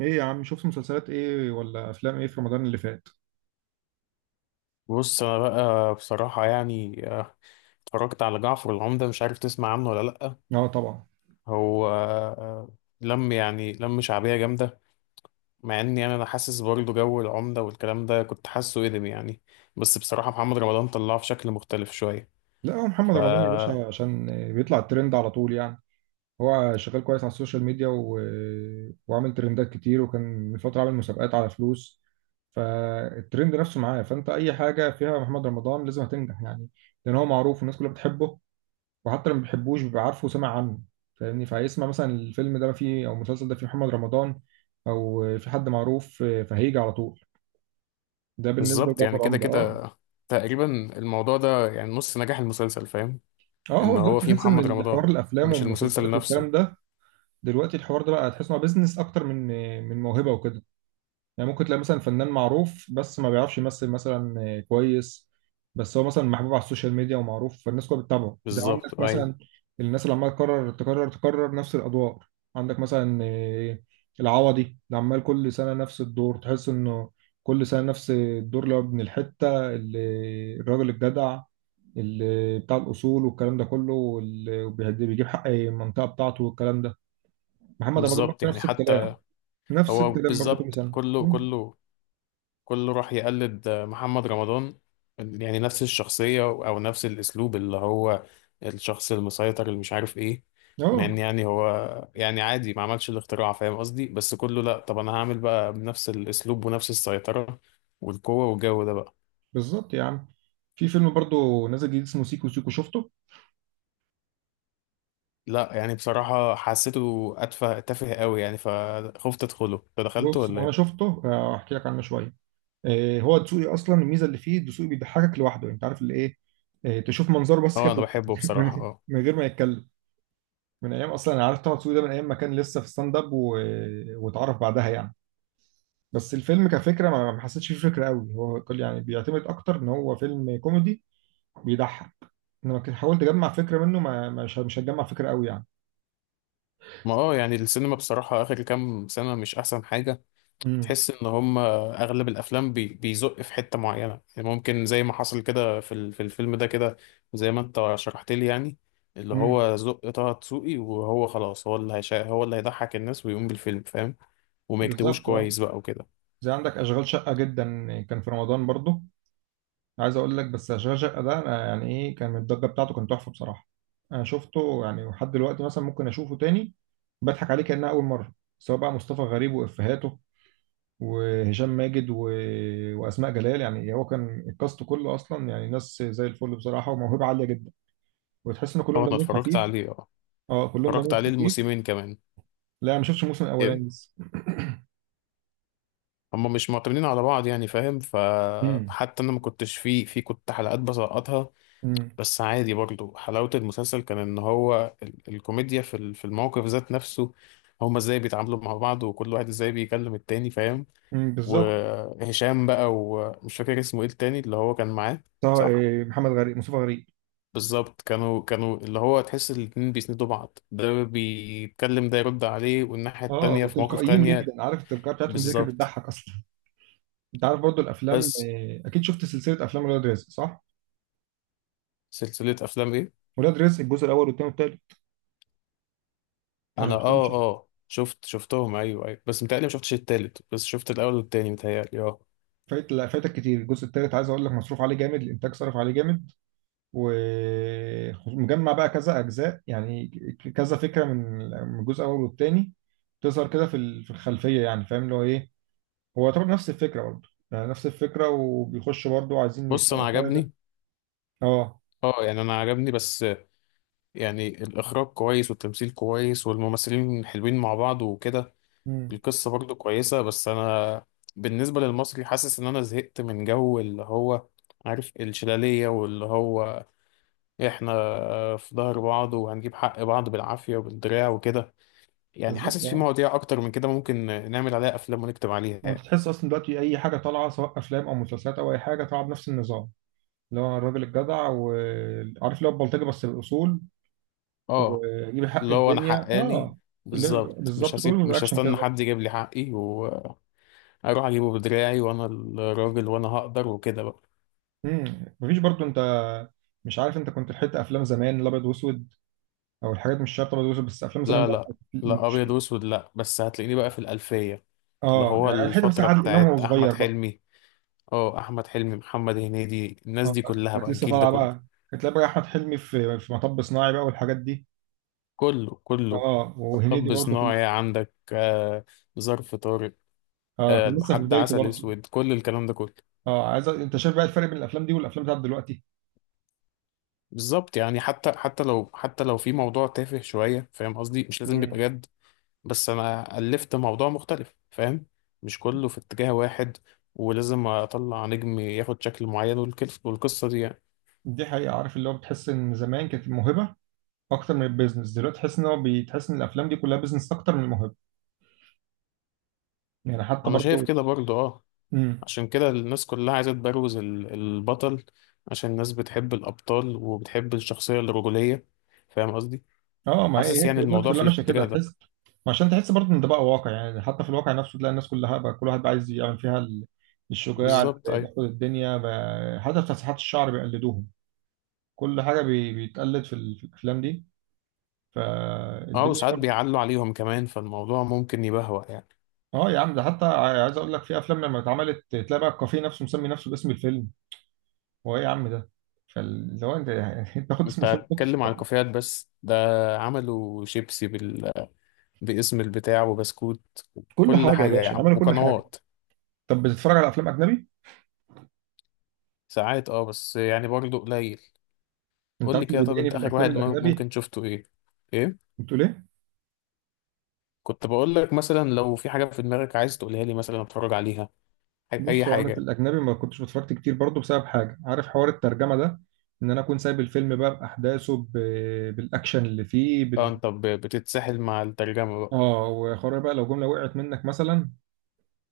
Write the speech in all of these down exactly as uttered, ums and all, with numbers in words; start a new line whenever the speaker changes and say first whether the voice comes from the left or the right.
right: ايه يا عم، شفت مسلسلات ايه ولا افلام ايه في رمضان اللي فات؟
left: بص، انا بقى بصراحة يعني آه، اتفرجت على جعفر العمدة. مش عارف تسمع عنه ولا لأ؟
right: اه طبعا.
left: هو آه، لم يعني لم شعبية جامدة، مع اني يعني انا حاسس برضه جو العمدة والكلام ده كنت حاسه قدم يعني. بس بصراحة محمد رمضان طلعه في شكل مختلف شوية.
right: لا هو محمد
left: ف
right: رمضان يا باشا عشان بيطلع الترند على طول يعني. هو شغال كويس على السوشيال ميديا و... وعامل ترندات كتير، وكان من فترة عامل مسابقات على فلوس. فالترند نفسه معاه، فانت اي حاجة فيها محمد رمضان لازم هتنجح يعني. لان هو معروف والناس كلها بتحبه. وحتى اللي ما بيحبوش بيبقى عارفه وسمع عنه. فاهمني، فهيسمع مثلا الفيلم ده فيه او المسلسل ده فيه محمد رمضان او في حد معروف فهيجي على طول. ده بالنسبة
left: بالظبط، يعني
right: لجعفر
left: كده
right: عمدة، اه.
left: كده تقريبا. الموضوع ده يعني نص نجاح المسلسل، فاهم؟
right: اه،
left: ان
right: هو
left: هو
right: دلوقتي
left: فيه
right: تحس ان
left: محمد
right: الحوار
left: رمضان،
right: الافلام
left: مش المسلسل
right: والمسلسلات
left: نفسه.
right: والكلام ده، دلوقتي الحوار ده بقى تحس انه بيزنس اكتر من من موهبه وكده. يعني ممكن تلاقي مثلا فنان معروف بس ما بيعرفش يمثل مثلا كويس، بس هو مثلا محبوب على السوشيال ميديا ومعروف فالناس كلها بتتابعه، زي عندك
left: بالظبط، ايوه.
right: مثلا الناس اللي عماله تكرر تكرر تكرر نفس الادوار. عندك مثلا آه، العوضي اللي عمال كل سنه نفس الدور، تحس انه كل سنه نفس الدور اللي هو ابن الحته، اللي الراجل الجدع اللي بتاع الاصول والكلام ده كله، واللي بيهد- بيجيب حق المنطقه بتاعته والكلام ده. محمد رمضان برضه
left: بالظبط يعني
right: نفس الكلام.
left: حتى
right: نفس
left: هو
right: الكلام برضه كل
left: بالظبط،
right: سنه.
left: كله
right: مم.
left: كله كله راح يقلد محمد رمضان. يعني نفس الشخصية أو نفس الأسلوب، اللي هو الشخص المسيطر اللي مش عارف إيه. مع إن
right: اه،
left: يعني هو يعني عادي، ما عملش الاختراع، فاهم قصدي؟ بس كله لأ، طب أنا هعمل بقى بنفس الأسلوب ونفس السيطرة والقوة والجو ده بقى.
right: بالظبط يا عم. في فيلم برضو نازل جديد اسمه سيكو سيكو، شفته؟
left: لأ، يعني بصراحة حسيته أتفه تافه قوي يعني، فخفت أدخله. أنت دخلته
right: بص،
left: ولا
right: وانا
left: إيه؟
right: شفته، آه، هحكي لك عنه شويه. آه، هو دسوقي اصلا، الميزه اللي فيه دسوقي بيضحكك لوحده، انت عارف اللي ايه. آه، تشوف منظره بس كده
left: أه، أنا بحبه
right: بتضحك
left: بصراحة، أه.
right: من غير ما يتكلم. من ايام اصلا انا عارف طه دسوقي ده، من ايام ما كان لسه في ستاند اب و... واتعرف بعدها يعني. بس الفيلم كفكره، ما ما حسيتش فيه فكره قوي، هو كل يعني بيعتمد اكتر ان هو فيلم كوميدي بيضحك. انما كنت حاولت اجمع فكره منه، ما مش مش هتجمع فكره قوي يعني.
left: ما أه يعني السينما بصراحة آخر كام سنة مش أحسن حاجة.
right: امم.
left: تحس ان هم اغلب الافلام بي بيزق في حته معينه، يعني ممكن زي ما حصل كده في ال- في الفيلم ده كده، زي ما انت شرحت لي يعني. اللي
right: امم،
left: هو زق طه دسوقي وهو خلاص، هو اللي هيشا هو اللي هيضحك الناس ويقوم بالفيلم، فاهم؟ وما يكتبوش
right: بالظبط، اه.
left: كويس بقى وكده.
right: زي عندك اشغال شقه، جدا كان في رمضان برضو. عايز اقول لك بس اشغال شقه ده، أنا يعني ايه كان الضجه بتاعته، كانت تحفه بصراحه. انا شفته يعني لحد دلوقتي مثلا ممكن اشوفه تاني بضحك عليه كانها اول مره. سواء بقى مصطفى غريب وافيهاته، وهشام ماجد و... واسماء جلال. يعني هو كان الكاست كله اصلا يعني ناس زي الفل بصراحه، وموهبه عاليه جدا، وتحس ان كلهم
left: اه، انا
right: دمهم
left: اتفرجت
right: خفيف.
left: عليه، اه.
right: اه، كلهم
left: اتفرجت
right: دمهم
left: عليه
right: خفيف.
left: الموسمين كمان.
right: لا، ما شفتش الموسم
left: ايه،
right: الاولاني لسه.
left: هم مش معتمدين على بعض يعني، فاهم؟
right: امم.
left: فحتى انا ما كنتش فيه في كنت حلقات بسقطها.
right: امم.
left: بس عادي برضو، حلاوة المسلسل كان ان هو ال- الكوميديا في ال- في الموقف ذات نفسه، هما ازاي بيتعاملوا مع بعض وكل واحد ازاي بيكلم التاني، فاهم؟
right: أمم، بالظبط.
left: وهشام بقى، ومش فاكر اسمه ايه التاني اللي هو كان معاه.
right: طه
left: صح،
right: إيه، محمد غريب، مصطفى غريب.
left: بالظبط. كانوا كانوا اللي هو تحس الاتنين بيسندوا بعض، ده بيتكلم ده يرد عليه، والناحية
right: اه،
left: التانية في مواقف
right: وتلقائيين
left: تانية.
right: جدا، عارف التلقائيه بتاعتهم دي كانت
left: بالظبط،
right: بتضحك اصلا. انت عارف برضو الافلام،
left: بس.
right: آه، اكيد شفت سلسله افلام ولاد رزق، صح؟
left: سلسلة افلام ايه؟
right: ولاد رزق الجزء الاول والثاني والثالث، ولا
left: انا،
right: مش
left: اه،
right: تمشي؟
left: اه، شفت شفتهم ايوه ايوه، بس متهيألي ما شفتش التالت، بس شفت الاول والتاني متهيألي، اه.
right: فايت، لا فايتك كتير الجزء الثالث. عايز اقول لك مصروف عليه جامد، الانتاج صرف عليه جامد. ومجمع بقى كذا اجزاء يعني، ك- كذا فكره من من الجزء الاول والثاني تظهر كده في ال- في الخلفيه، يعني فاهم اللي هو ايه. هو طبعا نفس الفكره، برضو يعني نفس الفكره، وبيخشوا برضو عايزين
left: بص انا
right: يسرقوا حاجه.
left: عجبني،
right: اه.
left: اه، يعني انا عجبني. بس يعني الاخراج كويس والتمثيل كويس والممثلين حلوين مع بعض وكده.
right: مم.
left: القصه برضو كويسه، بس انا بالنسبه للمصري حاسس ان انا زهقت من جو اللي هو، عارف، الشلاليه، واللي هو احنا في ظهر بعض وهنجيب حق بعض بالعافيه وبالدراع وكده. يعني
right: بالظبط،
left: حاسس في
right: آه.
left: مواضيع اكتر من كده ممكن نعمل عليها افلام ونكتب عليها
right: وانت
left: يعني.
right: تحس اصلا دلوقتي اي حاجه طالعه، سواء افلام او مسلسلات او اي حاجه، طالعه بنفس النظام اللي هو الراجل الجدع، وعارف اللي هو البلطجي بس بالاصول،
left: اه،
right: ويجيب حق
left: اللي
right: مم.
left: هو انا
right: الدنيا،
left: حقاني،
right: اه. اللي
left: بالظبط. مش
right: بالظبط
left: هسيب،
right: كله
left: مش
right: رياكشن
left: هستنى
right: كده.
left: حد يجيب لي حقي. اروح اجيبه بدراعي، وانا الراجل وانا هقدر وكده بقى.
right: امم، مفيش برضو. انت مش عارف، انت كنت لحقت افلام زمان الابيض واسود؟ او الحاجات مش شرط ابيض واسود، بس افلام زمان
left: لا،
right: ده،
left: لا. لا، ابيض
right: مش
left: واسود لا، بس هتلاقيني بقى في الالفيه، اللي
right: اه،
left: هو
right: يعني لحقت مثلا
left: الفتره
right: عادل امام وهو
left: بتاعت احمد
right: صغير بقى.
left: حلمي. اه، احمد حلمي، محمد هنيدي، الناس
right: اه،
left: دي كلها
right: كانت
left: بقى،
right: لسه
left: الجيل ده
right: طالعه
left: كله.
right: بقى. كانت بقى احمد حلمي في في مطب صناعي بقى، والحاجات دي.
left: كله كله
right: اه، وهنيدي
left: طب
right: برضه في ال-.
left: صناعي عندك، آه، ظرف طارق،
right: اه،
left: آه،
right: كان لسه في
left: لحد
right: بدايته
left: عسل
right: برضه.
left: اسود، كل الكلام ده كله.
right: اه، عايز أ- انت شايف بقى الفرق بين الافلام دي والافلام بتاعت دلوقتي.
left: بالظبط، يعني حتى حتى لو حتى لو في موضوع تافه شويه، فاهم قصدي، مش لازم يبقى
right: مم.
left: جد. بس انا الفت موضوع مختلف، فاهم؟ مش كله في اتجاه واحد، ولازم اطلع نجم ياخد شكل معين والكل- والقصه دي يعني.
right: دي حقيقة، عارف اللي هو بتحس ان زمان كانت الموهبة اكتر من البيزنس، دلوقتي تحس ان هو بتحس ان الافلام دي كلها بيزنس اكتر من الموهبة يعني، حتى
left: انا شايف
right: برضه.
left: كده برضو، اه.
right: امم.
left: عشان كده الناس كلها عايزه تبروز ال- البطل، عشان الناس بتحب الابطال وبتحب الشخصيه الرجوليه، فاهم قصدي؟
right: اه، ما هي
left: حاسس
right: هي
left: يعني
right: دلوقتي
left: الموضوع في
right: كلها ماشية كده
left: الاتجاه ده.
right: تحس. ما عشان تحس برضه ان ده بقى واقع يعني، حتى في الواقع نفسه تلاقي الناس كلها بقى كل واحد بقى عايز يعمل فيها ال-، الشجاع اللي
left: بالظبط، ايوه.
right: بياخد الدنيا بقى. حتى في تسريحات الشعر بيقلدوهم. كل حاجة بي- بيتقلد في ال- في الافلام دي،
left: اه،
right: فالدنيا.
left: وساعات بيعلوا عليهم كمان، فالموضوع ممكن يبهوأ يعني.
right: اه يا عم، ده حتى ع- عايز اقول لك في افلام لما اتعملت تلاقي بقى الكافيه نفسه مسمي نفسه باسم الفيلم. هو ايه يا عم ده؟ فاللي هو انت يعني انت تاخد اسم
left: انت
right: الفيلم تحطه في
left: بتتكلم عن
right: الأفلام.
left: الكافيهات بس؟ ده عملوا شيبسي بال... باسم البتاع وبسكوت.
right: كل
left: كل
right: حاجه يا
left: حاجة يا
right: باشا،
left: عم،
right: عملوا كل حاجه.
left: وقنوات.
right: طب بتتفرج على افلام اجنبي؟
left: ساعات اه، بس يعني برضه قليل.
right: انت
left: قول
right: عارف
left: لي
right: اللي
left: كده، طب
right: بيضايقني
left: انت
right: في
left: اخر
right: الافلام
left: واحد مم-
right: الاجنبي؟
left: ممكن شفته ايه؟ ايه؟
right: بتقول ايه؟
left: كنت بقول لك مثلا لو في حاجة في دماغك عايز تقولها لي مثلا اتفرج عليها، ح- اي
right: بص، هو انا في
left: حاجة.
right: الاجنبي ما كنتش بتفرجت كتير برضه بسبب حاجه، عارف حوار الترجمه ده. ان انا اكون سايب الفيلم بقى باحداثه ب... بالاكشن اللي فيه
left: اه،
right: بال...
left: انت ب- بتتسحل مع الترجمة بقى.
right: اه، وحوار بقى لو جمله وقعت منك مثلا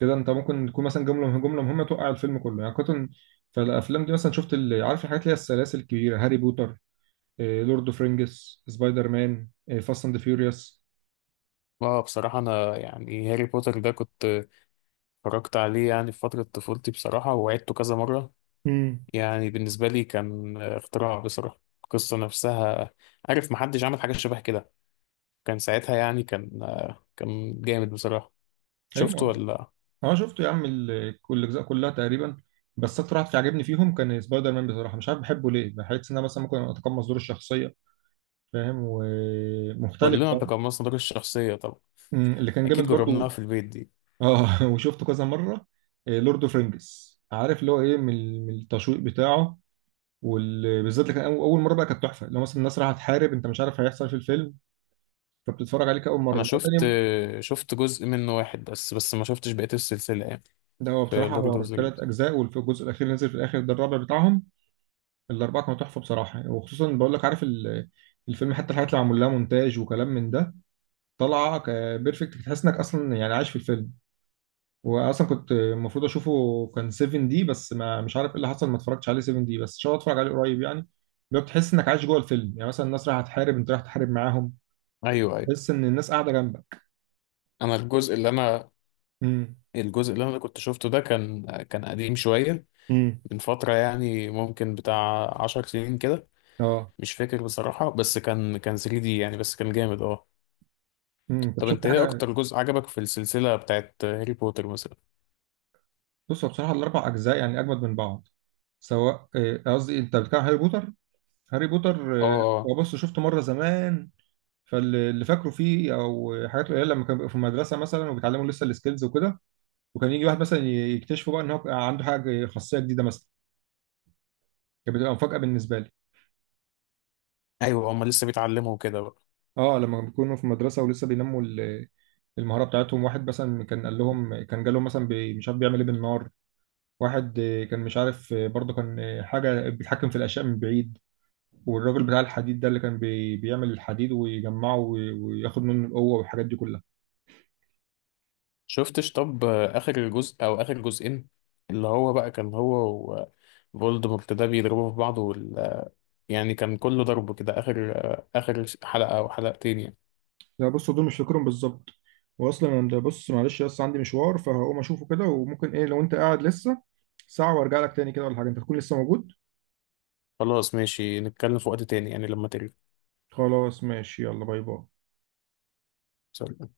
right: كده انت ممكن تكون مثلا جمله جمله مهمه توقع الفيلم كله يعني كنت. فالافلام دي مثلا شفت ال- عارف الحاجات اللي هي السلاسل الكبيره، هاري بوتر، آه، لورد اوف رينجز، سبايدر مان، آه، فاست اند فيوريوس.
left: اه، بصراحة انا يعني هاري بوتر ده كنت اتفرجت عليه يعني في فترة طفولتي بصراحة، وعدته كذا مرة.
right: امم.
left: يعني بالنسبة لي كان اختراع بصراحة، القصة نفسها، عارف، محدش عمل حاجة شبه كده. كان ساعتها يعني، كان كان جامد بصراحة. شفت
right: ايوه.
left: ولا؟
right: اه، شفته يا عم ال-، كل الاجزاء كلها تقريبا. بس اكتر واحد في عجبني فيهم كان سبايدر مان بصراحه، مش عارف بحبه ليه، بحس ان انا مثلا ممكن اتقمص دور الشخصيه، فاهم، ومختلف
left: كلنا
right: بقى.
left: تقمصنا دور الشخصية طبعا.
right: أمم، اللي كان جامد
left: أكيد جربناها
right: برضو.
left: في البيت دي.
right: اه وشفته كذا مره. آه، لورد اوف رينجز، عارف اللي هو ايه من من التشويق بتاعه. وبالذات لكن أو- اول مره بقى كانت تحفه، لو مثلا الناس رايحه تحارب انت مش عارف هيحصل في الفيلم، فبتتفرج عليه كاول مره
left: أنا
right: إنما
left: شفت
right: تاني.
left: شفت جزء منه واحد بس بس ما شفتش بقية السلسلة يعني.
right: ده هو
left: في
right: بصراحه
left: لورد أوف
right: هو
left: ذا
right: ثلاث
left: رينجز؟
right: اجزاء، والجزء الاخير اللي نزل في الاخر ده الرابع بتاعهم. الاربعه كانوا تحفه بصراحه، وخصوصا بقول لك عارف ال-، الفيلم حتى الحاجات اللي معمول لها مونتاج وكلام من ده طالعه ك- بيرفكت، تحس انك اصلا يعني عايش في الفيلم. واصلا كنت المفروض اشوفه كان 7 دي، بس ما مش عارف ايه اللي حصل، ما اتفرجتش عليه 7 دي، بس ان شاء الله اتفرج عليه قريب يعني. بتحس انك عايش جوه الفيلم، يعني مثلا الناس رايحه تحارب انت رايح تحارب معاهم،
left: أيوه، أيوه.
right: تحس ان الناس قاعده جنبك.
left: أنا الجزء اللي أنا
right: امم.
left: الجزء اللي أنا كنت شفته ده كان كان قديم شوية،
right: امم.
left: من فترة يعني، ممكن بتاع عشر سنين كده،
right: اه.
left: مش فاكر بصراحة. بس كان كان ثري دي يعني، بس كان جامد أه.
right: امم، طب
left: طب
right: شفت
left: أنت إيه
right: حاجه؟
left: أكتر جزء عجبك في السلسلة بتاعت هاري بوتر مثلا؟
right: بص هو بصراحه الاربع اجزاء يعني اجمد من بعض. سواء، آه، قصدي انت بتتكلم عن هاري بوتر؟ هاري بوتر،
left: أه،
right: آه،
left: آه.
right: هو بص شفته مره زمان. فاللي فاكره فيه او حاجات قليله لما كان بيبقوا في المدرسه مثلا وبيتعلموا لسه السكيلز وكده. وكان يجي واحد مثلا يكتشفوا بقى ان هو عنده حاجه خاصيه جديده مثلا، كانت بتبقى مفاجاه بالنسبه لي.
left: أيوه، هما لسه بيتعلموا كده؟
right: اه، لما بيكونوا في مدرسه ولسه بينموا ال-، المهاره بتاعتهم. واحد مثلا كان قال لهم، كان جالهم مثلا بي- مش عارف بيعمل ايه بالنار. واحد آه، كان مش عارف، آه، برضه كان آه، حاجة بيتحكم في الأشياء من بعيد. والراجل بتاع الحديد ده اللي كان بي بيعمل الحديد ويجمعه وي- وياخد منه القوة، والحاجات دي كلها.
left: شفتش؟ طب، آه، اخر جزء او اخر جزئين، اللي هو بقى كان هو وفولدمورت ده بيضربوا في بعض وال... يعني كان كله ضرب كده، اخر آه، اخر حلقة او حلقتين يعني.
right: لا بص، دول مش فاكرهم بالظبط. وأصلا أنا ده بص معلش، بس عندي مشوار فهقوم أشوفه كده، وممكن إيه لو أنت قاعد لسه ساعة وأرجع لك تاني كده ولا حاجة، أنت تكون لسه موجود؟
left: خلاص ماشي، نتكلم في وقت تاني يعني لما ترجع.
right: خلاص ماشي، يلا باي باي.
left: سلام.